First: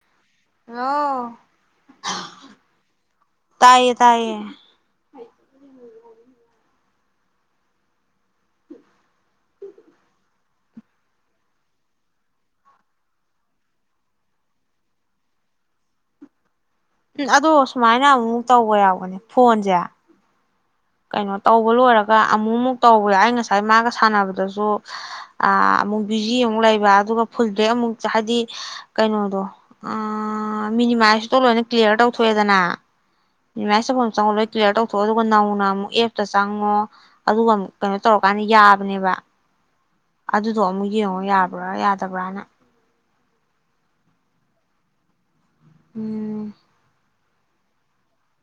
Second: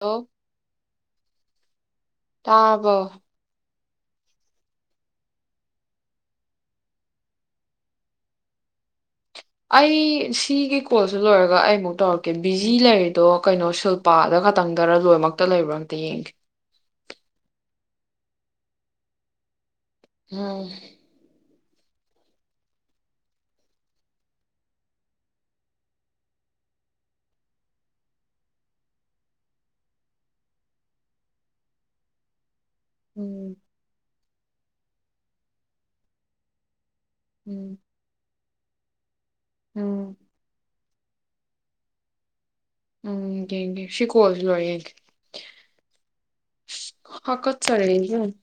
Hello ꯑꯣ ꯇꯥꯔꯕꯣ ꯇꯥꯏꯌꯦ ꯇꯥꯏꯌꯦ ꯑꯩ ꯁꯤꯒꯤ ꯀꯣꯜꯁꯤ ꯂꯣꯏꯔꯒ ꯑꯩꯃꯨꯛ ꯇꯧꯔꯛꯀꯦ ꯕꯤꯖꯤ ꯂꯩꯔꯤꯗꯣ ꯀꯩꯅꯣ ꯁꯤꯜꯄꯥꯗ ꯈꯛꯇꯪꯗꯔ ꯂꯣꯏꯅꯃꯛꯇ ꯂꯩꯕ꯭ꯔꯥ ꯑꯝꯇ ꯌꯦꯡꯒꯦ꯫ ꯎꯝ ꯑꯗꯣ ꯁꯨꯃꯥꯏꯅ ꯑꯃꯨꯛ ꯇꯧꯕ ꯌꯥꯎꯕꯅꯦ ꯐꯣꯟꯁꯦ꯫ ꯎꯝ ꯀꯩꯅꯣ ꯇꯧꯕ ꯂꯣꯏꯔꯒ ꯑꯃꯨꯛꯃꯨꯛ ꯇꯧꯕꯗ ꯑꯩ ꯉꯁꯥꯏ ꯃꯥꯒ ꯁꯥꯟꯅꯕꯗꯁꯨ ꯑꯃꯨꯛ ꯕꯤꯖꯤ ꯑꯃꯨꯛ ꯂꯩꯕ ꯑꯗꯨꯒ ꯐꯨꯜ ꯕꯦꯛ ꯑꯃꯨꯛ ꯍꯥꯏꯗꯤ ꯀꯩꯅꯣꯗꯣ ꯑꯥ ꯃꯤꯅꯤꯃꯥꯏꯁꯇꯣ ꯂꯣꯏꯅ ꯀ꯭ꯂꯤꯌꯥꯔ ꯇꯧꯊꯣꯛꯑꯦꯗꯅ ꯎꯝ [inaudible] ꯆꯧꯃꯟꯕꯩ ꯀꯂꯤꯌꯥꯔ ꯇꯧꯊꯣꯛꯎ ꯑꯗꯨꯒ ꯅꯧꯅ ꯑꯃꯨꯛ ꯑꯦꯞꯇ ꯆꯪꯉꯣ꯫ ꯑꯗꯨꯒ ꯑꯃꯨꯛ ꯎꯝ ꯀꯩꯅꯣ ꯇꯧꯔꯛꯀꯟꯅꯤ ꯌꯥꯕꯅꯦꯕ ꯎꯝ ꯑꯗꯨꯗꯨ ꯑꯃꯨꯛ ꯌꯦꯡꯉꯣ ꯌꯥꯕ꯭ꯔ ꯌꯥꯗꯕ꯭ꯔꯅ꯫ ꯎꯝ ꯌꯦꯡꯒꯦ ꯁꯤ-ꯀꯣꯜꯁꯤ ꯂꯣꯏꯔꯒ ꯌꯦꯡꯒꯦ꯫ ꯎꯝ ꯍꯥꯀꯠ ꯆꯥꯔꯛꯑꯦꯅꯦ ꯑꯃꯨꯛ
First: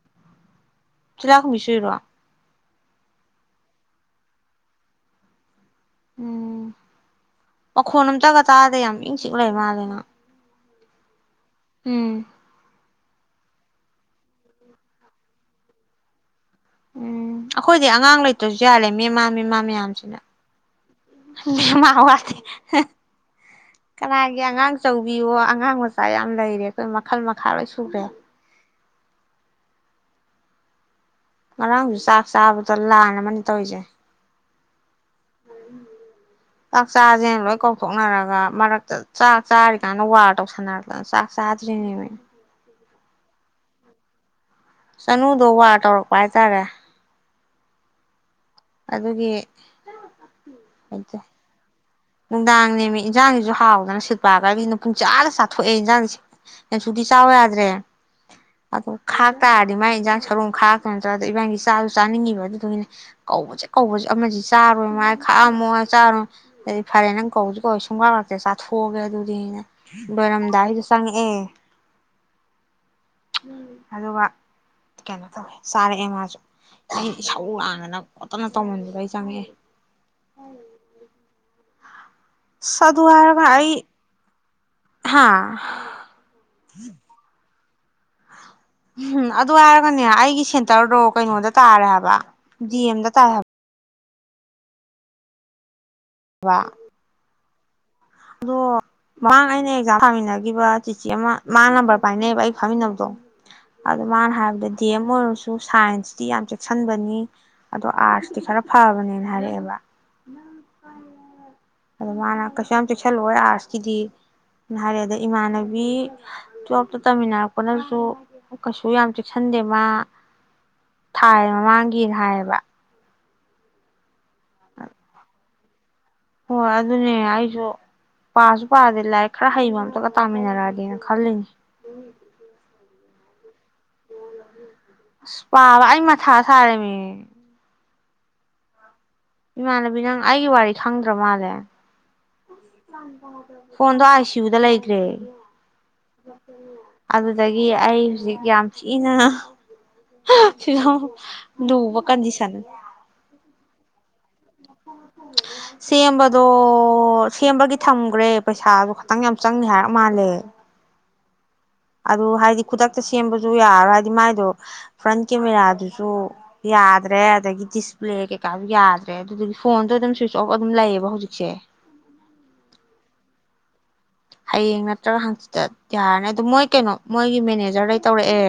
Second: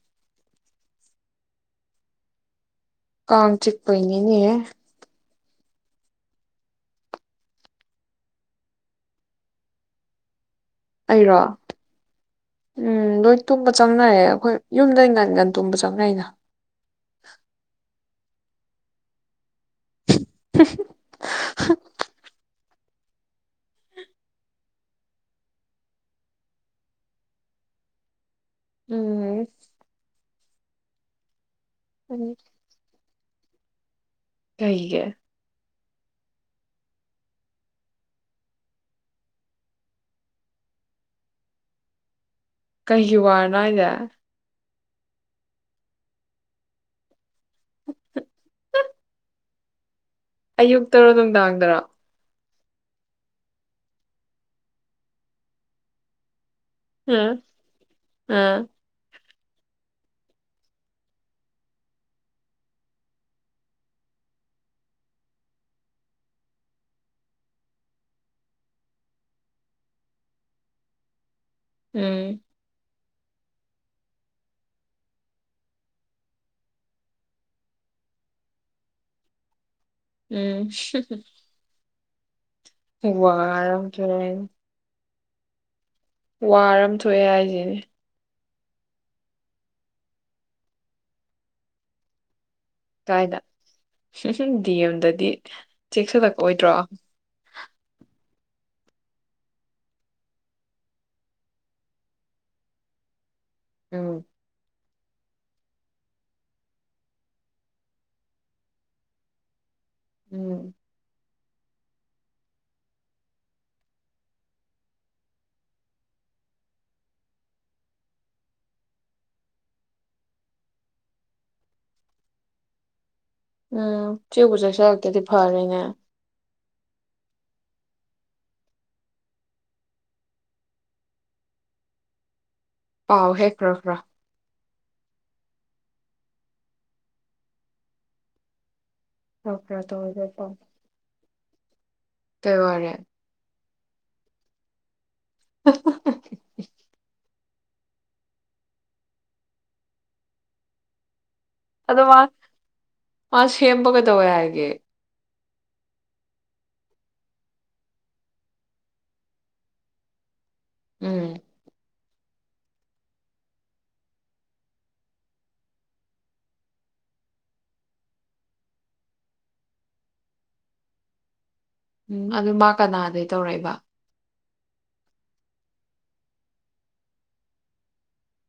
ꯇꯤꯂꯥꯏꯒꯣꯝꯕꯤ ꯆꯨꯔꯤꯔꯣ? ꯀꯥꯡ ꯆꯤꯛꯄꯩꯅꯤꯅꯦ ꯎꯝ ꯃꯈꯣꯟ ꯑꯝꯇꯒ ꯇꯥꯗꯦ ꯌꯥꯝ ꯏꯪ ꯆꯤꯛꯅ ꯂꯩꯕ ꯃꯥꯜꯂꯦ ꯃꯥ ꯑꯩꯔꯣ? ꯎꯝ ꯎꯝ ꯂꯣꯏ ꯇꯨꯝꯕ ꯆꯪꯅꯔꯦ ꯑꯈꯣꯏ ꯌꯨꯝꯗ ꯉꯟ ꯉꯟ ꯇꯨꯝꯕ ꯆꯪꯅꯩꯅ꯫ ꯎꯝ ꯑꯈꯣꯏꯗꯤ ꯑꯉꯥꯡ ꯂꯩꯇ꯭ꯔꯁꯨ ꯌꯥꯂꯦ ꯃꯦ-ꯃꯥ ꯃꯦ-ꯃꯥ ꯃꯌꯥꯝꯁꯤꯅ ꯃꯦ-ꯃꯥ ꯋꯥꯠꯇꯦ ꯍꯦ ꯀꯅꯥꯒꯤ ꯑꯉꯥꯡꯆꯧꯕꯤꯌꯣ ꯑꯉꯥꯡ ꯃꯆꯥ ꯌꯥꯝ ꯂꯩꯔꯦ ꯑꯈꯣꯏ ꯃꯈꯜ ꯃꯈꯥ ꯂꯣꯏ ꯁꯨꯔꯦ꯫ ꯎꯝ ꯉꯔꯥꯡꯁꯨ ꯆꯥꯛ ꯎꯝ ꯆꯥꯕꯗ ꯂꯥꯟ ꯑꯃꯅꯤ꯫ ꯇꯧꯔꯤꯖꯦ ꯀꯩꯒꯤ ꯆꯥꯛ ꯆꯥꯁꯦ ꯂꯣꯏ ꯀꯧꯊꯣꯛꯅꯔꯒ ꯃꯔꯛꯇ ꯆꯥꯛ ꯆꯥꯔꯤꯀꯥꯟꯗ ꯋꯥꯔ ꯇꯧꯁꯟꯅꯔꯛꯇꯅ ꯆꯥꯛ ꯆꯥꯗ꯭ꯔꯤꯅꯦꯃꯤ꯫ ꯀꯩꯒꯤ ꯋꯥꯔꯅꯣ ꯍꯥꯏꯔꯤꯁꯦ ꯆꯅꯨꯗꯣ ꯋꯥꯔ ꯇꯧꯔꯛꯄ ꯍꯥꯏꯇꯔꯦ꯫ ꯑꯗꯨꯒꯤ ꯑꯌꯨꯛꯇꯔꯣ ꯂꯩꯇꯦ ꯅꯨꯡꯗꯥꯡꯗꯔꯣ ꯅꯨꯡꯗꯥꯡꯅꯦꯃꯤ ꯏꯟꯖꯥꯡꯁꯤꯁꯨ ꯍꯥꯎꯗꯅ ꯁꯤꯜꯄꯥꯒ ꯑꯩꯒꯅ ꯄꯨꯡ ꯆꯥꯗ ꯆꯥꯊꯣꯛꯑꯦ ꯏꯟꯖꯥꯡꯁꯤ꯫ ꯀꯩꯁꯨꯗꯤ ꯆꯧ ꯎꯝ ꯌꯥꯗꯔꯦ ꯎꯝ ꯑꯗꯨꯝ ꯈꯥꯡ ꯇꯥꯔꯗꯤ ꯃꯥꯏ ꯏꯟꯖꯥꯡ ꯁꯔꯨꯛ ꯑꯃꯨꯛ ꯈꯥꯛ ꯉꯝꯖꯗꯦ ꯏꯕꯥꯅꯤ ꯆꯥꯁꯨ ꯆꯥꯅꯤꯡꯉꯤꯕ ꯑꯗꯨꯗꯨꯒꯤꯅꯤ ꯀꯧꯕꯁꯦ ꯀꯧꯕꯁꯦ ꯑꯃꯁꯤ ꯆꯥꯔꯣꯏ ꯑꯃꯨꯛ ꯍꯥꯏ ꯈꯥꯛ ꯑꯝꯃꯣ ꯆꯥꯔꯣꯏ ꯑꯗꯨꯗꯤ ꯐꯔꯦ ꯅꯪ ꯀꯧꯁꯨ ꯀꯧꯂꯣꯏ ꯁꯨꯡꯂꯥꯛ ꯂꯥꯛꯇꯦ ꯆꯥꯊꯣꯛꯑꯒꯦ ꯑꯗꯨꯗꯤꯅ ꯂꯣꯏꯔꯝꯗꯥꯏꯗ ꯆꯪꯉꯛꯑꯦ꯫ ꯎꯝ ꯑꯗꯨꯒ ꯀꯩꯅꯣ ꯇꯣꯑꯦ ꯆꯥꯔꯛꯑꯦ ꯃꯥꯁꯨ ꯑꯩ ꯏꯁꯧ ꯂꯥꯡꯗꯅ ꯈꯣꯠꯇꯅ ꯇꯧꯃꯟꯕꯗꯩ ꯆꯪꯉꯛꯑꯦ꯫ ꯎꯝ ꯑꯁ ꯑꯗꯨ ꯋꯥ ꯑꯔꯝ ꯆꯅꯤ ꯍꯥꯥ ꯋꯥꯔ ꯑꯃ ꯊꯣꯛꯑꯦ ꯍꯥꯏꯁꯤꯅꯦ [inaudible] ꯎꯝ ꯑꯗꯨ ꯍꯥꯏꯔꯒꯅꯦ ꯑꯩꯒꯤ ꯁꯦꯟꯇꯔꯗꯣ ꯀꯩꯅꯣꯗ ꯇꯥꯔꯦ ꯍꯥꯏꯕ ꯑꯦꯝꯗ ꯇꯥꯥꯏ ꯍꯥꯏꯕ ꯁꯨꯝ ꯁꯨꯝ ꯗꯤ ꯑꯝꯗꯗꯤ ꯆꯦꯛꯁꯤꯗꯛꯑꯣꯗ꯭ꯔꯣ ꯑꯗꯣ ꯃꯃꯥꯡ ꯑꯩꯅ ꯑꯦꯛꯖꯥꯝ ꯊꯥꯃꯤꯟꯅꯈꯤꯕ ꯆꯤꯆꯦ ꯑꯃ ꯃꯥ ꯅꯝꯕꯔ ꯄꯥꯏꯅꯦꯩꯕ ꯑꯩ ꯐꯥꯃꯤꯟꯅꯕꯗꯣ ꯑꯗ ꯎꯝ ꯃꯥꯅ ꯍꯥꯏꯗꯗꯤ ꯗꯤ ꯑꯦꯝ ꯑꯣꯏꯔꯁꯨ ꯁꯥꯏꯟꯁꯇꯤ ꯌꯥꯝ ꯆꯦꯛꯁꯤꯟꯕꯅꯤ ꯑꯗꯣ ꯑꯥꯔꯠꯁꯇꯤ ꯈꯔ ꯐꯕꯅꯦꯅ ꯍꯥꯏꯔꯛꯑꯦꯕ ꯅꯪ ꯎꯝ ꯀꯥꯏ ꯑꯗꯣ ꯃꯥꯅ ꯀꯩꯁꯨ ꯌꯥꯝ ꯆꯦꯛꯁꯜꯂꯑꯣꯏ ꯑꯥꯔꯠꯁꯀꯤꯗꯤ ꯍꯥꯏꯔꯦ ꯑꯗ ꯏꯃꯥꯟꯅꯕꯤ ꯇꯨꯋꯦꯜꯞꯇ ꯇꯝꯃꯤꯟꯅꯔꯛꯄꯅꯁꯨ ꯀꯩꯁꯨ ꯌꯥꯝ ꯆꯦꯛꯁꯤꯟꯗꯦ ꯃꯥ ꯊꯥꯏ ꯃꯃꯥꯡꯒꯤꯅ ꯍꯥꯏꯌꯦꯕ ꯎꯝ ꯆꯦ ꯆꯁꯦꯗꯤ ꯐꯔ ꯑ ꯍꯣꯏ ꯑꯗꯨꯅꯦ ꯑꯩꯁꯨ ꯄꯥꯁꯨ ꯄꯥꯗꯦ ꯂꯥꯏꯔꯤꯛ ꯈꯔ ꯍꯩꯕ ꯑꯝꯇꯒ ꯇꯥꯃꯤꯟꯅꯔꯛꯒꯦꯅ ꯈꯜꯂꯤꯅꯦ ꯑꯥꯎ ꯍꯦꯈ꯭ꯔꯣꯈ꯭ꯔ ꯄꯥꯕ ꯑꯩꯃ ꯊ ꯁꯥꯔꯦꯃꯤ ꯈꯔ ꯈꯔ ꯏꯃꯥꯟꯅꯕꯤ ꯅꯪ ꯇꯧꯔꯒ ꯑꯩꯒꯤ ꯄꯥꯎ ꯋꯥꯔꯤ ꯈꯪꯗ꯭ꯔ ꯃꯥꯜꯂꯦ ꯀꯩ ꯋꯥꯔꯦ ꯗ ꯐꯣꯟꯗꯣ ꯑꯥꯏꯁꯤꯌꯨꯗ ꯂꯩꯈ꯭ꯔꯦ ꯑꯗꯨ ꯑꯗꯒꯤ ꯑꯩ ꯍꯧꯖꯤꯛ ꯌꯥꯝ ꯊꯤꯅ ꯐꯤꯕꯝ ꯂꯨꯕ ꯑꯗꯣ ꯃꯥ ꯀꯟꯗꯤꯁꯅ ꯃꯥ ꯁꯦꯝꯕ ꯀꯩꯗꯧꯋꯦ ꯍꯥꯏꯒꯦ ꯁꯦꯝꯕꯗꯣ ꯁꯦꯝꯕꯒꯤ ꯊꯝꯈ꯭ꯔꯦ ꯄꯩꯁꯥꯁꯨ ꯈꯇꯪ ꯌꯥꯝ ꯆꯪꯅꯤ ꯍꯥꯏꯔ ꯃꯥꯜꯂꯦ ꯎꯝ ꯑꯗꯨ ꯍꯥꯏꯗꯤ ꯈꯨꯗꯛꯇ ꯁꯦꯝꯕꯁꯨ ꯌꯥꯔꯣꯏ ꯍꯥꯏꯗꯤ ꯃꯥꯏꯗꯣ ꯐ꯭ꯔꯟ ꯀꯦꯃꯦꯔꯥꯗꯨꯁꯨ ꯌꯥꯗ꯭ꯔꯦ ꯑꯗꯒꯤ ꯗꯤꯁꯄ꯭ꯂꯦ ꯀꯩꯀꯥꯁꯨ ꯌꯥꯗ꯭ꯔꯦ ꯑꯗꯨꯗꯒꯤ ꯐꯣꯟꯗꯣ ꯑꯗꯨꯝ ꯁ꯭ꯋꯤꯆ ꯑꯣꯐ ꯑꯗꯨꯝ ꯂꯩꯌꯦꯕ ꯍꯧꯖꯤꯛꯁꯦ ꯎꯝ ꯑꯗꯨ ꯃꯥ ꯀꯅꯥꯗꯒꯤ ꯇꯧꯔꯛꯏꯕ ꯍꯌꯦꯡ ꯅꯠꯇ꯭ꯔꯒ ꯍꯥꯡꯆꯤꯠꯇ ꯌꯥꯔꯅꯤ ꯑꯗꯨ ꯃꯣꯏ ꯀꯩꯅꯣ ꯃꯣꯏꯒꯤ ꯃꯦꯅꯦꯖꯔꯗꯩ ꯇꯧꯔꯛꯑꯦ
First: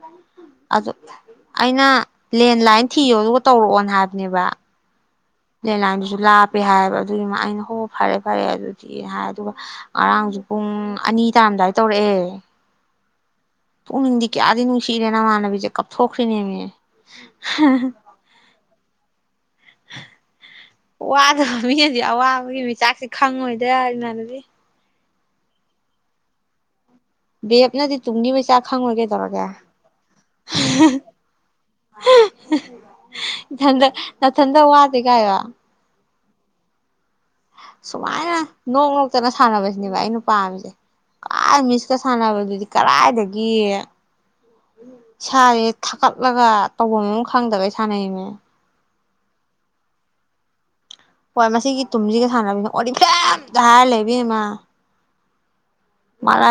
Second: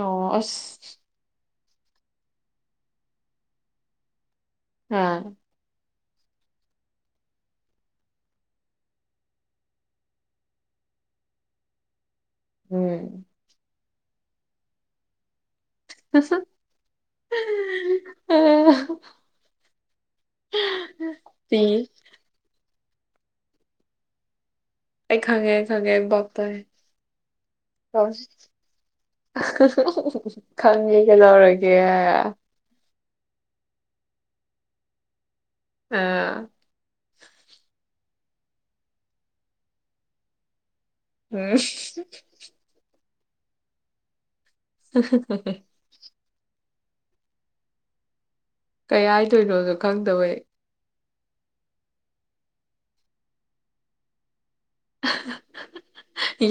ꯑꯣ ꯑꯗꯣ ꯑꯁ ꯑꯩꯅ ꯂꯦꯟꯂꯥꯏꯟ ꯊꯤꯌꯣ ꯑꯗꯨꯒ ꯇꯧꯔꯛꯑꯣꯅ ꯍꯥꯏꯕꯅꯦꯕ ꯑ ꯂꯥꯏꯟꯗꯨꯁꯨ ꯂꯥꯞꯄꯦ ꯍꯥꯏꯕ ꯑꯗꯨꯒꯤꯃ ꯑꯩꯅ ꯍꯣ ꯐꯔꯦ ꯐꯔꯦ ꯑꯗꯨꯗꯤ ꯍꯥꯏ ꯑꯗꯨꯒ ꯉꯔꯥꯡꯁꯨ ꯄꯨꯡ ꯑꯅꯤ ꯇꯥꯔꯝꯗꯥꯏꯗ ꯇꯧꯔꯛꯑꯦ ꯎꯝ ꯄꯨ ꯏꯤꯟꯗꯤ ꯀꯌꯥꯗꯤ ꯅꯨꯡꯁꯤꯔꯦꯅ ꯃꯥꯅꯕꯤꯖ ꯀꯥꯞꯊꯣꯛꯈ꯭ꯔꯤꯅꯦꯅꯦ ꯋꯥꯗꯕ ꯁꯤ ꯃꯤꯗꯤ ꯑꯋꯥꯕꯒꯤ ꯃꯤ ꯆꯥꯛꯁꯤ ꯈꯪꯉꯣꯏꯗ ꯢꯃꯟꯅꯕꯤ ꯑꯦ ꯈꯉꯦ ꯈꯉꯦ ꯕꯞ ꯇꯥꯏ ꯕꯦꯞꯅꯗꯤ ꯇꯨꯡꯗꯤ ꯃꯩꯆꯥ ꯈꯪꯉꯣꯏ ꯀꯩꯗꯧꯔꯒꯦ ꯈꯪꯒꯦ ꯀꯩꯗꯧ ꯏꯊꯟꯗ ꯅ ꯊꯟꯗ ꯋꯥꯗꯒ ꯑ ꯁꯨꯃꯥꯏꯅ ꯅꯣꯛ ꯅꯣꯛꯇꯅ ꯁꯥꯟꯅꯕꯁꯤꯅꯦꯕ ꯑꯩꯅ ꯄꯥꯝꯃꯤꯁꯦ ꯀꯥꯏ ꯃꯤꯁꯀ ꯁꯥꯟꯅꯅꯕ ꯑꯗꯨꯗꯤ ꯀꯔꯥꯏ ꯌꯦ ꯁꯥꯔꯦ ꯊꯥꯀꯠꯂꯒ ꯇꯧꯐꯝ ꯈꯪꯗꯒꯩ ꯁꯥꯟꯅꯩꯅꯦ ꯀꯩ ꯍꯥꯏꯗꯣꯏꯅꯣꯗꯣ ꯈꯪꯗꯕꯩ ꯍꯣꯏ ꯃꯁꯤꯒꯤ ꯇꯨꯝꯁꯤꯒ ꯁꯥꯟꯅꯕꯅ ꯑꯣꯔꯤꯐꯂꯦꯝꯇ ꯍꯥꯏꯔ ꯂꯩꯩ ꯢꯕꯦꯝꯃ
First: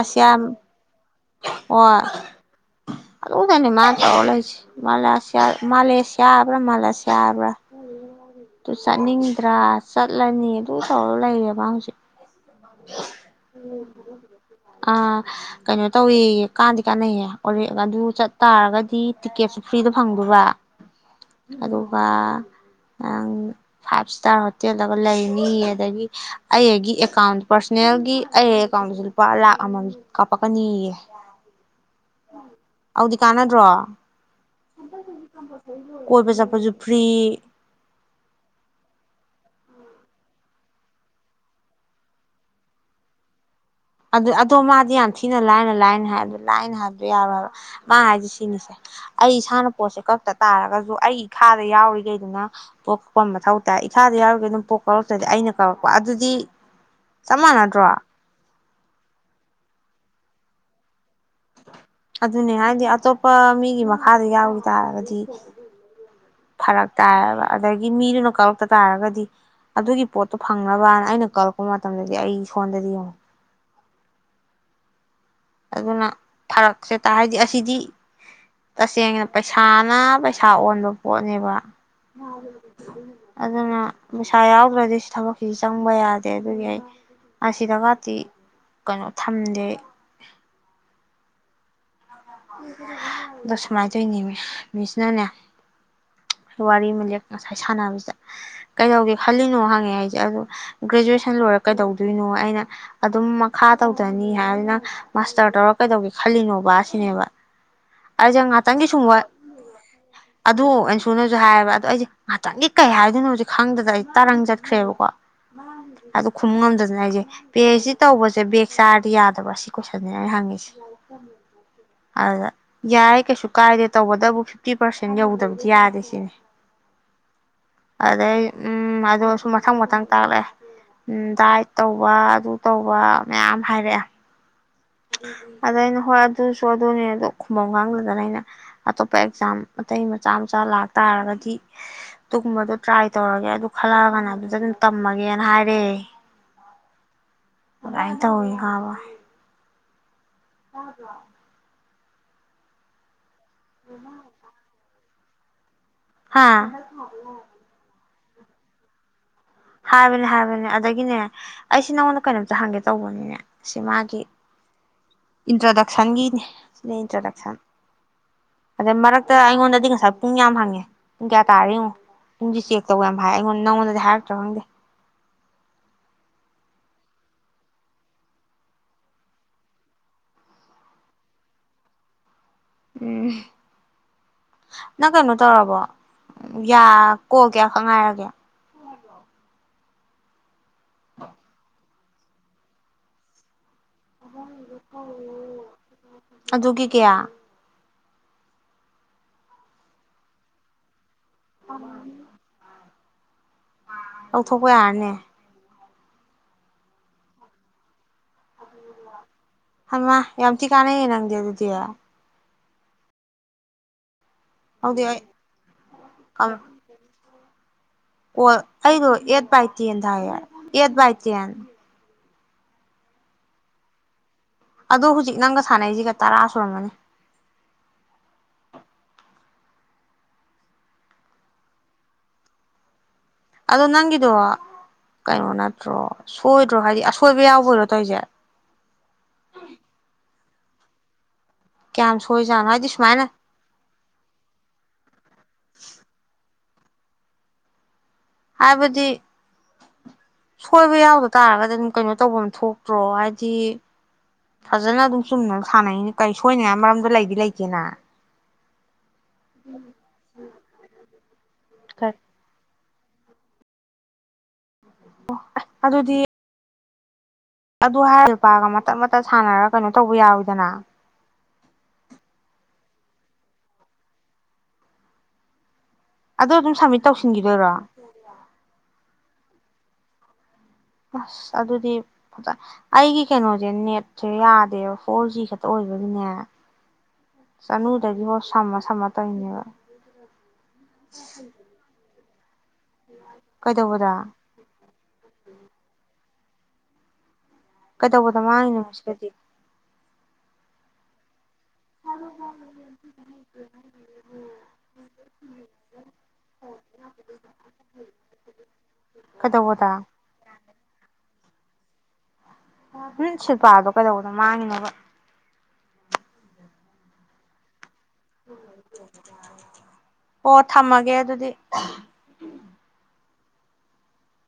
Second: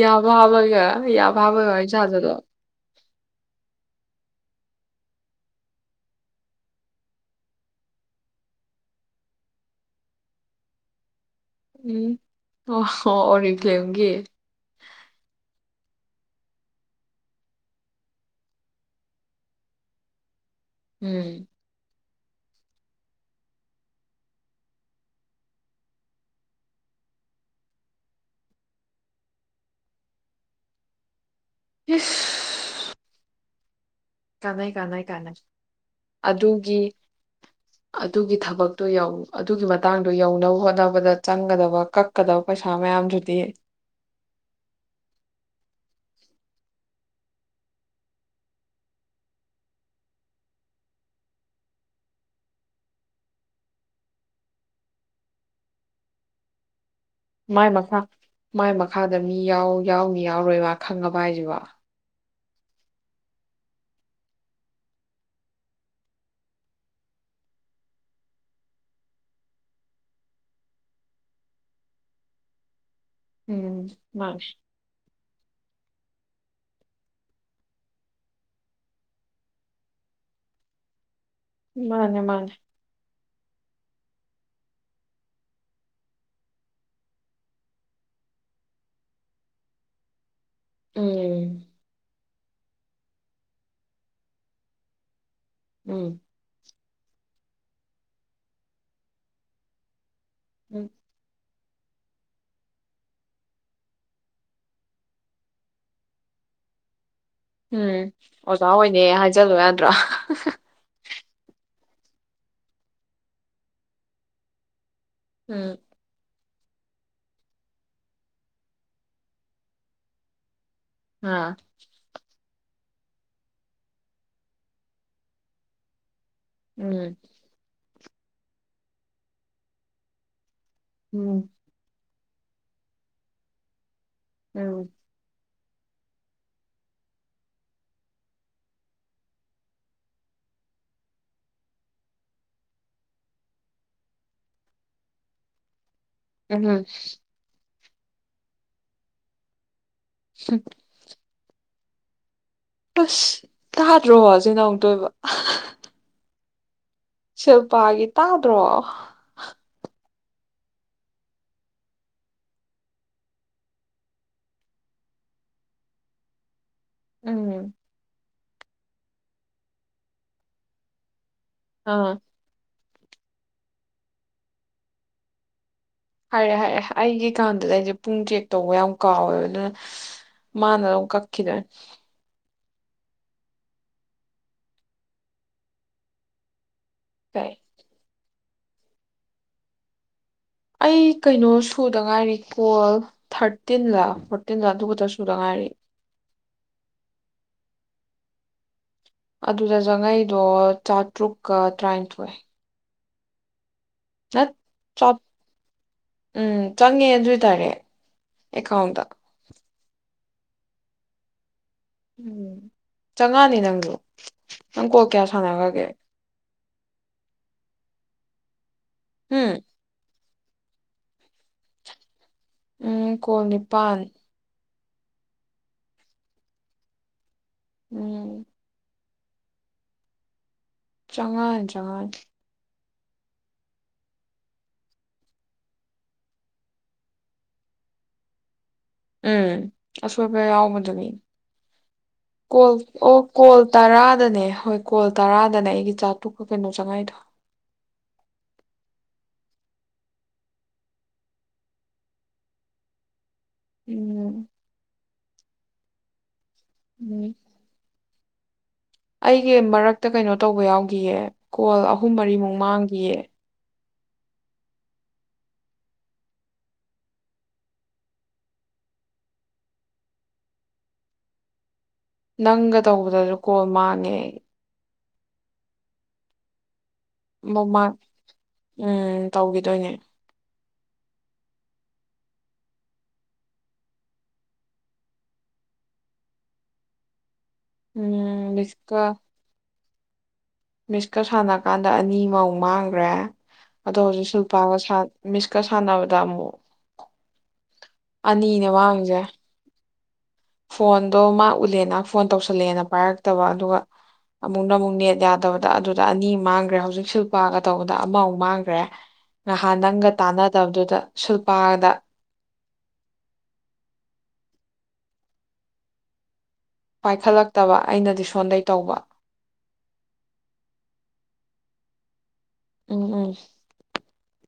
ꯌꯥꯕ ꯍꯕꯒ [unintelligible] ꯌꯥ ꯍꯣꯢ ꯑꯣꯗꯨꯗꯅꯤ ꯃꯥꯅ [unintelligible] ꯃꯥꯂꯦꯁꯤꯌꯥ ꯍꯥꯢꯕ꯭ꯔꯥ ꯃꯥꯂꯁꯤꯌꯥ ꯍꯥꯢꯕ꯭ꯔꯥ ꯑꯗꯨ ꯆꯠꯅꯤꯡꯗ꯭ꯔꯥ ꯆꯠꯂꯅꯤ ꯑꯗꯨ ꯇꯧꯔ ꯂꯩꯌꯦꯕ ꯋꯥꯍꯪꯁꯤ ꯎꯝ ꯑꯣ ꯑꯣꯔꯤꯐꯂꯦꯝꯒꯤ ꯑꯥ ꯀꯩꯅꯣ ꯇꯧꯑꯦꯌꯦ ꯀꯥꯟꯗꯤ ꯀꯥꯟꯅꯩꯌꯦ ꯑꯗꯨ ꯆꯠꯇꯥꯥꯔꯒꯗꯤ ꯇꯤꯛꯀꯦꯠꯁꯨ ꯐ꯭ꯔꯤꯗ ꯐꯪꯗꯣꯢꯕ ꯎꯝ ꯑꯗꯨꯒ ꯅꯪ ꯐꯥꯏꯚ ꯏꯁꯇꯥꯔ ꯍꯣꯇꯦꯜꯗꯒ ꯂꯩꯅꯤ ꯑꯗꯒꯤ ꯑꯩꯒꯤ ꯑꯦꯀꯥꯎꯟ ꯄꯥꯔꯁꯣꯅꯦꯜꯒꯤ ꯑꯩ ꯑꯦꯀꯥꯎꯟꯗꯁꯨ ꯂꯨꯄꯥ ꯂꯥꯛ ꯑꯃꯃꯝ ꯀꯥꯞꯄꯛꯀꯅꯤꯌꯦ ꯏꯁ ꯑꯧꯗꯤ ꯀꯥꯟꯅꯗ꯭ꯔꯣ ꯀꯥꯟꯅꯩ ꯀꯥꯟꯅꯩ ꯀꯥꯟꯅꯩ ꯀꯣꯏꯕ ꯆꯠꯄꯁꯨ ꯑꯗꯨꯒꯤ ꯐ꯭ꯔꯤ ꯑꯗꯨꯒꯤ ꯊꯕꯛꯇꯣ ꯌꯥꯎ ꯑꯗꯨꯒꯤ ꯃꯇꯥꯡꯗꯣ ꯌꯧꯅꯕ ꯍꯣꯠꯅꯕꯗ ꯆꯪꯒꯗꯕ ꯀꯛꯀꯗꯕ ꯄꯩꯁꯥ ꯃꯌꯥꯝꯗꯨꯗꯤ ꯑꯗꯨ ꯑꯗꯣ ꯃꯥꯗꯤ ꯌꯥꯝ ꯊꯤꯅ ꯂꯥꯏꯅ ꯂꯥꯏꯅ ꯍꯥꯏ ꯂꯥꯏꯅ ꯍꯥꯏꯕꯗꯣ ꯌꯥꯔꯣꯏ ꯍꯥꯏꯕ ꯃꯥ ꯍꯥꯏꯁꯤ ꯁꯤꯅꯤꯁꯦ ꯑꯩ ꯏꯁꯥꯅ ꯄꯣꯠꯁꯦ ꯀꯛꯇ ꯇꯥꯔꯒꯁꯨ ꯑꯩ ꯏꯈꯥꯗ ꯌꯥꯎꯔꯤꯈꯩꯗꯨꯅ ꯄꯣꯛ ꯀꯛꯄ ꯃꯊꯧ ꯇꯥꯏ ꯏꯈꯥꯗ ꯌꯥꯎꯔꯤꯈꯩ ꯑꯗꯨꯝ ꯄꯣꯛ ꯀꯛꯔꯛꯇ꯭ꯔꯗꯤ ꯑꯩꯅ ꯀꯛꯔꯛꯄ ꯑꯗꯨꯗꯤ ꯆꯞ ꯃꯥꯏ ꯃꯥꯟꯅꯗ꯭ꯔꯣ ꯃꯈꯥ ꯃꯥꯏ ꯃꯈꯥꯗ ꯃꯤ ꯌꯥꯎ ꯌꯥꯎꯅꯤ ꯌꯥꯎꯔꯣꯏ ꯃꯥ ꯈꯪꯉꯕ ꯍꯥꯏꯁꯤꯕꯣ ꯑꯗꯨꯅꯦ ꯍꯥꯏꯗꯤ ꯑꯇꯣꯞꯄ ꯃꯤꯒꯤ ꯃꯈꯥꯗ ꯌꯥꯎꯒꯤ ꯇꯥꯔꯒꯗꯤ ꯐꯔꯛ ꯇꯥꯏꯑꯦꯕ ꯑꯗꯒꯤ ꯃꯤꯗꯨꯅ ꯀꯛꯂꯛꯇ ꯇꯥꯔꯒꯗꯤ ꯑꯗꯨꯒꯤ ꯄꯣꯠꯇꯣ ꯐꯪꯅꯕꯅ ꯑꯩꯅ ꯀꯛꯂꯛꯄ ꯃꯇꯝꯗꯗꯤ ꯑꯩ ꯁꯣꯟꯗꯗꯤ ꯌꯦꯡꯉꯨ ꯎꯝ ꯃꯥꯅꯤ ꯑꯗꯨꯅ ꯐꯔꯛꯁꯦ ꯇꯥ ꯍꯥꯏꯗꯤ ꯑꯁꯤꯗꯤ ꯇꯁꯦꯡꯅ ꯄꯩꯁꯥꯅ ꯄꯩꯁꯥ ꯑꯣꯟꯕ ꯄꯣꯠꯅꯦꯕ ꯃꯥꯅꯦ ꯃꯥꯅꯦ ꯑꯗꯨꯅ ꯄꯩꯁꯥ ꯌꯥꯎꯗ꯭ꯔꯗꯤ ꯊꯕꯛꯁꯤꯁꯨ ꯆꯪꯕ ꯌꯥꯗꯦ ꯑꯗꯨꯒꯤ ꯑꯩ ꯑꯁꯤꯗ ꯒꯇꯤ ꯀꯩꯅꯣ ꯊꯝꯗꯦ [unintelligible] ꯎꯝ ꯑꯣ ꯁꯨꯃꯥꯏꯇꯣꯏꯅꯦꯃꯤ ꯃꯤꯁꯅꯅꯦ ꯎꯝ ꯋꯥꯔꯤ ꯑꯃ ꯂꯦꯞ ꯉꯁꯥꯏ ꯁꯥꯟꯅꯕꯁꯤꯗ ꯀꯩꯗꯧꯒꯦ ꯈꯜꯂꯤꯅꯣ ꯍꯪꯉꯦ ꯑꯩꯁꯦ ꯑꯗꯨ ꯎꯝ ꯒ꯭ꯔꯦꯖꯨꯌꯦꯁꯟ ꯂꯣꯏꯔꯒ ꯀꯩꯗꯧꯗꯣꯏꯅꯣ ꯑꯩꯅ ꯑꯗꯨꯝ ꯃꯈꯥ ꯇꯧꯗꯅꯤ ꯍꯥꯏꯗꯅ ꯃꯥꯁꯇꯔ ꯇꯧꯔ ꯀꯩꯗꯧꯒꯦ ꯈꯜꯂꯤꯅꯣ ꯕꯥ ꯁꯤꯅꯦꯕ ꯎꯝ ꯑꯩꯁꯦ ꯑꯣꯖꯥ ꯉꯥꯛꯇꯪꯒꯤ ꯁꯨꯝ ꯑꯣꯏꯅꯦ ꯍꯥꯏꯖꯜꯂꯨ ꯌꯥꯗ꯭ꯔꯣ ꯁꯨꯅꯁꯨ ꯍꯥꯏꯌꯦꯕ ꯑꯗꯣ ꯑꯩꯁꯤ ꯉꯥꯛꯇꯪꯗꯤ ꯀꯩ ꯍꯥꯏꯗꯣꯏꯅꯣꯁꯦ ꯈꯪꯗꯗ ꯑꯩ ꯇꯥꯔꯪ ꯆꯠꯈ꯭ꯔꯦꯕꯀꯣ ꯎꯝ [unintelligible] ꯈꯨꯝ ꯉꯝꯗꯗꯅ ꯑꯩꯁꯦ ꯄꯤ ꯍꯩꯁ ꯗꯤ ꯇꯧꯕꯁꯦ ꯕꯦꯛ ꯆꯥꯔꯗꯤ ꯌꯥꯗꯕ ꯁꯤ ꯀꯣꯏꯁꯟꯅꯦ ꯑꯩꯅ ꯍꯪꯉꯤꯁꯦ ꯑ ꯌꯥ [unintelligible] ꯑꯗꯨꯗ ꯌꯥꯏ ꯀꯩꯁꯨ ꯀꯥꯏꯗꯦ ꯇꯧꯕꯇꯕꯨ ꯐꯤꯐꯇꯤ ꯄꯥꯔꯁꯦꯟ ꯌꯧꯗꯕꯗꯤ ꯌꯥꯗꯦ ꯁꯤꯅꯤ ꯎꯝ ꯑꯗꯩ ꯎꯝ ꯑꯗꯨꯁꯨ ꯃꯊꯪ ꯃꯊꯪ ꯇꯥꯛꯂꯦ ꯎꯝ ꯗꯥꯏ ꯇꯧꯋꯥ ꯑꯗꯨ ꯇꯧꯕ ꯃꯌꯥꯝ ꯍꯥꯏꯔꯛꯑꯦ ꯎꯝ ꯎ [inaudible] ꯑꯗ ꯑꯩꯅ ꯍꯣꯏ ꯑꯗꯨꯁꯨ ꯑꯗꯨꯅꯦ ꯑꯗ ꯈꯨꯃꯪ ꯈꯪꯗꯗꯅ ꯑꯩꯅ ꯑꯇꯣꯞꯄ ꯑꯦꯛꯖꯥꯝ ꯑꯇꯩ ꯃꯆꯥ ꯃꯆꯥ ꯂꯥꯛꯇꯥꯥꯔꯒꯗꯤ ꯑꯗꯨꯒꯨꯝꯕꯗꯣ ꯇ꯭ꯔꯥꯏ ꯇꯧꯔꯒꯦ ꯑꯗꯨ ꯈꯜꯂꯛꯑꯒꯅ ꯑꯗꯨꯗ ꯑꯗꯨꯝ ꯇꯝꯃꯒꯦꯅ ꯍꯥꯏꯔꯦ ꯎꯃꯍꯨ ꯥꯏꯗꯨꯃꯥꯏ ꯇꯧꯏ ꯈꯪꯉꯕ ꯇꯥꯗꯔꯣ ꯈꯁ ꯇꯥꯗꯔꯣ ꯁꯤꯅ ꯑꯡꯇꯣꯏꯕ [unintelligible] ꯍꯥꯥ ꯁꯤꯜꯄꯒꯤ ꯇꯥꯗꯔꯣ ꯍꯥꯏꯕꯅꯦ ꯍꯥꯏꯕꯅꯦ ꯑꯗꯒꯤꯅꯦ ꯑꯩꯁꯤ ꯅꯪꯉꯣꯟꯗ ꯀꯩꯅꯣꯝꯇ ꯍꯪꯒꯦ ꯇꯧꯕꯅꯤꯅꯦ ꯁꯤ ꯃꯥꯒꯤ ꯏꯟꯇ꯭ꯔꯣꯗꯛꯁꯟꯒꯤꯅꯦ ꯁꯤꯅ ꯏꯟꯇ꯭ꯔꯣꯗꯛꯁꯟ ꯎꯝ ꯑꯗꯩ ꯃꯔꯛꯇ ꯑꯩꯉꯣꯟꯗꯗꯤ ꯉꯁꯥꯏ ꯄꯨꯡ ꯌꯥꯝ ꯍꯪꯉꯦ ꯨ ꯄꯨꯡ ꯀꯌꯥ ꯇꯥꯔꯦ ꯌꯦꯡꯉꯨ ꯑꯥ ꯄꯨꯡꯖꯦ ꯆꯦꯀ ꯇꯧꯋꯦ ꯌꯥꯝ ꯍꯥꯏ ꯑꯩꯉꯣꯟꯗ ꯅꯉꯣꯟꯗꯤ ꯍꯥꯏꯔꯛꯇ꯭ꯔꯣ ꯈꯪꯗꯦ ꯍꯥꯏꯔꯦ ꯍꯥꯏꯔꯦ ꯑꯩꯒꯤꯀꯥꯟꯗꯨꯗ ꯑꯩꯁꯦ ꯄꯨꯡ ꯆꯦꯛ ꯇꯧꯕ ꯌꯥꯝ ꯀꯥꯎꯋꯦꯕ ꯑꯗꯨꯅ ꯃꯥꯅ ꯑꯗꯨꯝ ꯀꯛꯈꯤꯗꯣꯏꯅꯦ ꯎꯝ ꯅꯪ ꯀꯩꯅꯣ ꯇꯧꯔꯕꯣ ꯌꯥ ꯀꯣꯜ ꯀꯩ ꯀꯌꯥ ꯈꯪ ꯉꯥꯏꯔꯒꯦ ꯑꯩ ꯀꯩꯅꯣ ꯊꯨꯗ ꯉꯥꯏꯔꯤ ꯀꯣꯜ ꯊꯥꯔꯠ ꯐꯣꯔꯇꯤꯟ ꯂꯥ ꯐꯣꯔꯇꯤꯟ ꯂꯥ ꯑꯗꯨꯕꯨꯗ ꯁꯨꯗ ꯉꯥꯏꯔꯤ ꯑꯗꯨꯒꯤ ꯀꯌꯥ ꯑꯗꯨꯗꯖꯪꯉꯩꯏꯗꯣ ꯇ꯭ꯔꯨꯛꯀ ꯇꯔꯥꯅꯤꯊꯣꯏ ꯅꯠ ꯂꯧꯊꯣꯛꯄ ꯌꯥꯔꯅꯤ ꯆꯥꯠ ꯎꯝ ꯆꯪꯉꯦ ꯑꯗꯨꯏ ꯗꯥꯏꯔꯦꯛ ꯑꯦꯀꯥꯎꯟꯗ ꯍꯩꯃꯥ ꯌꯥꯝꯊꯤ ꯀꯥꯟꯅ ꯌꯦ ꯅꯪꯗꯦ ꯑꯗꯨꯗꯤ ꯎꯝ ꯆꯪꯉꯅꯤ ꯅꯪꯁꯨ ꯅꯪ ꯀꯣ ꯍꯧꯗꯤ ꯑꯩ ꯀꯌꯥ ꯁꯅ ꯈꯔꯥꯒꯦ ꯑꯣ ꯑꯩꯗꯨ ꯌꯦꯠ ꯎꯝ ꯕꯥꯏ ꯇꯦꯗ ꯊꯥꯏꯌꯦ ꯑꯦꯠ ꯕꯥꯏ ꯇꯦꯟ ꯎꯝ ꯀꯨꯜꯅꯤꯄꯥꯜ ꯑꯗ ꯍꯧꯖꯤꯛ ꯅꯪꯒ ꯁꯥꯟꯅꯩꯁꯤꯒ ꯇꯔꯥ ꯁꯨꯔꯝꯒꯅꯤ ꯎꯝ ꯆꯉꯥꯟ ꯆꯉꯥꯟ ꯑꯗꯣ ꯅꯪꯒꯤꯗꯣ ꯀꯩꯅꯣ ꯅꯠꯇ꯭ꯔꯣ ꯁꯣꯏꯗ꯭ꯔꯣ ꯍꯥꯏꯕꯗꯤ ꯑꯁꯣꯏꯕ ꯌꯥꯎꯕ ꯑꯣꯏꯔꯣ ꯇꯧꯔꯤꯁꯦ ꯎꯝ ꯑꯁꯣꯏꯕ ꯌꯥꯎꯕꯗꯅꯤ ꯀꯌꯥꯝ ꯁꯣꯏꯖꯥꯠꯅꯣ ꯀꯣꯜ ꯍꯥꯏꯗꯤ ꯑꯣ ꯁꯨꯃꯥꯏꯅ ꯀꯣꯜ ꯇꯔꯥꯗꯅꯦ ꯍꯣꯏ ꯀꯣꯜ ꯇꯔꯥꯗꯅꯦ ꯑꯩꯒꯤ ꯆꯥꯇꯨꯛꯛ ꯀꯩꯅꯣ ꯆꯪꯉꯥꯏꯗ ꯍꯥꯏꯕꯗꯤ ꯁꯣꯏꯕ ꯌꯥꯎꯗ ꯇꯥꯔꯒꯗꯤ ꯑꯗꯨꯝ ꯀꯩꯅꯣ ꯇꯧꯕ ꯑꯃ ꯊꯣꯛꯇ꯭ꯔꯣ ꯍꯥꯏꯗꯤ ꯗꯤ ꯎꯝ ꯐꯖꯅ ꯑꯗꯨꯝ ꯆꯨꯝꯅ ꯁꯥꯏꯅꯤ ꯀꯥꯏ ꯁꯣꯏꯅꯤꯡꯉꯥꯏ ꯃꯔꯝꯗꯣ ꯎꯝ ꯂꯩꯗꯤ ꯂꯩꯇꯦꯅ ꯑꯩꯒꯤ ꯃꯔꯛꯇ ꯀꯩꯅꯣ ꯇꯧꯕ ꯌꯥꯎꯈꯤꯌꯦ ꯀꯣꯜ ꯑꯍꯨꯝ ꯃꯔꯤꯃꯨꯛ ꯃꯥꯡꯈꯤ ꯌꯦ ꯑꯣ ꯑꯗꯨꯗꯤ ꯑꯗꯨ ꯍꯥꯏꯔ ꯂꯨꯄꯥꯒ ꯃꯇꯠ ꯃꯇꯠ ꯁꯥꯟꯅꯔꯒ ꯀꯩꯅꯣ ꯇꯧꯕ ꯌꯥꯋꯤꯗꯅ ꯅꯪꯒ ꯇꯧꯕꯗꯁꯨ ꯀꯣꯜ ꯃꯥꯟꯉꯦ ꯑꯗꯨꯗꯣ ꯑꯗꯨꯝ ꯁꯃꯤ ꯃꯃ ꯎꯝ ꯇꯧꯈꯤꯗꯣꯏꯅꯦ ꯑꯁ ꯑꯗꯨꯗꯤꯖ ꯑꯩꯒꯤ ꯀꯩꯅꯣꯁꯦ ꯅꯦꯠꯁꯦ ꯌꯥꯗꯦꯕ ꯐꯣꯔ ꯖꯤ ꯈꯛꯇ ꯑꯣꯏꯕꯒꯤꯅꯦ ꯁꯅꯨꯗꯗꯤ ꯍ ꯎꯝ ꯁ ꯁꯥ ꯇ ꯏꯅ ꯎ ꯃꯤꯁꯀꯔ ꯁꯥꯟꯅ ꯀꯥꯟꯗ ꯑꯅꯤ ꯃꯥꯡꯈ꯭ꯔꯦ ꯑꯗꯣ ꯀꯩꯗꯧꯕꯗ ꯍꯧꯖꯤꯛ ꯁꯨꯜꯄꯥꯒ ꯃꯤꯁꯀ ꯁꯥꯟꯅꯕꯗ ꯑꯃꯨꯛ ꯀꯩꯗꯧꯕꯗ ꯃꯥꯡꯉꯤꯅꯣ ꯍꯥꯏꯁꯤꯀꯗꯤ ꯐꯣꯟꯗ ꯃꯥ ꯎ ꯂ ꯅꯍꯥꯛ ꯐꯣꯟ ꯇꯧꯁꯜꯂꯦꯅ ꯄꯥꯏꯔꯛꯇꯕ ꯑꯗꯨꯒ ꯑꯃꯨꯛꯅ ꯑꯃꯨꯛ ꯅꯦꯠ ꯌꯥꯗꯕꯗ ꯑꯗꯨꯗ ꯑꯅꯤ ꯃꯥꯡꯈ꯭ꯔꯦ ꯍꯧꯖꯤꯛ ꯁꯤꯜꯄꯥꯒ ꯇꯧꯕꯗ ꯑꯃꯐꯥꯎꯛ ꯃꯥꯡꯈ꯭ꯔꯦ ꯉꯍꯥꯟ ꯀꯩꯗꯧꯕꯗ ꯅꯪꯒ ꯇꯥꯟꯅꯗꯕꯗꯨꯗ ꯄꯥꯗ ꯁꯤꯠ ꯄꯥꯗꯣ ꯀꯩꯗꯧꯕꯅꯣ ꯃꯥꯡꯉꯤꯕ ꯄꯥꯏꯈꯠꯂꯛꯇꯕ ꯑꯩꯅꯗꯤ ꯁꯣꯟꯗꯩ ꯇꯧꯕ ꯑꯣ ꯊꯝꯃꯒꯦ ꯑꯗꯨꯗꯤ [unintelligible] ꯑ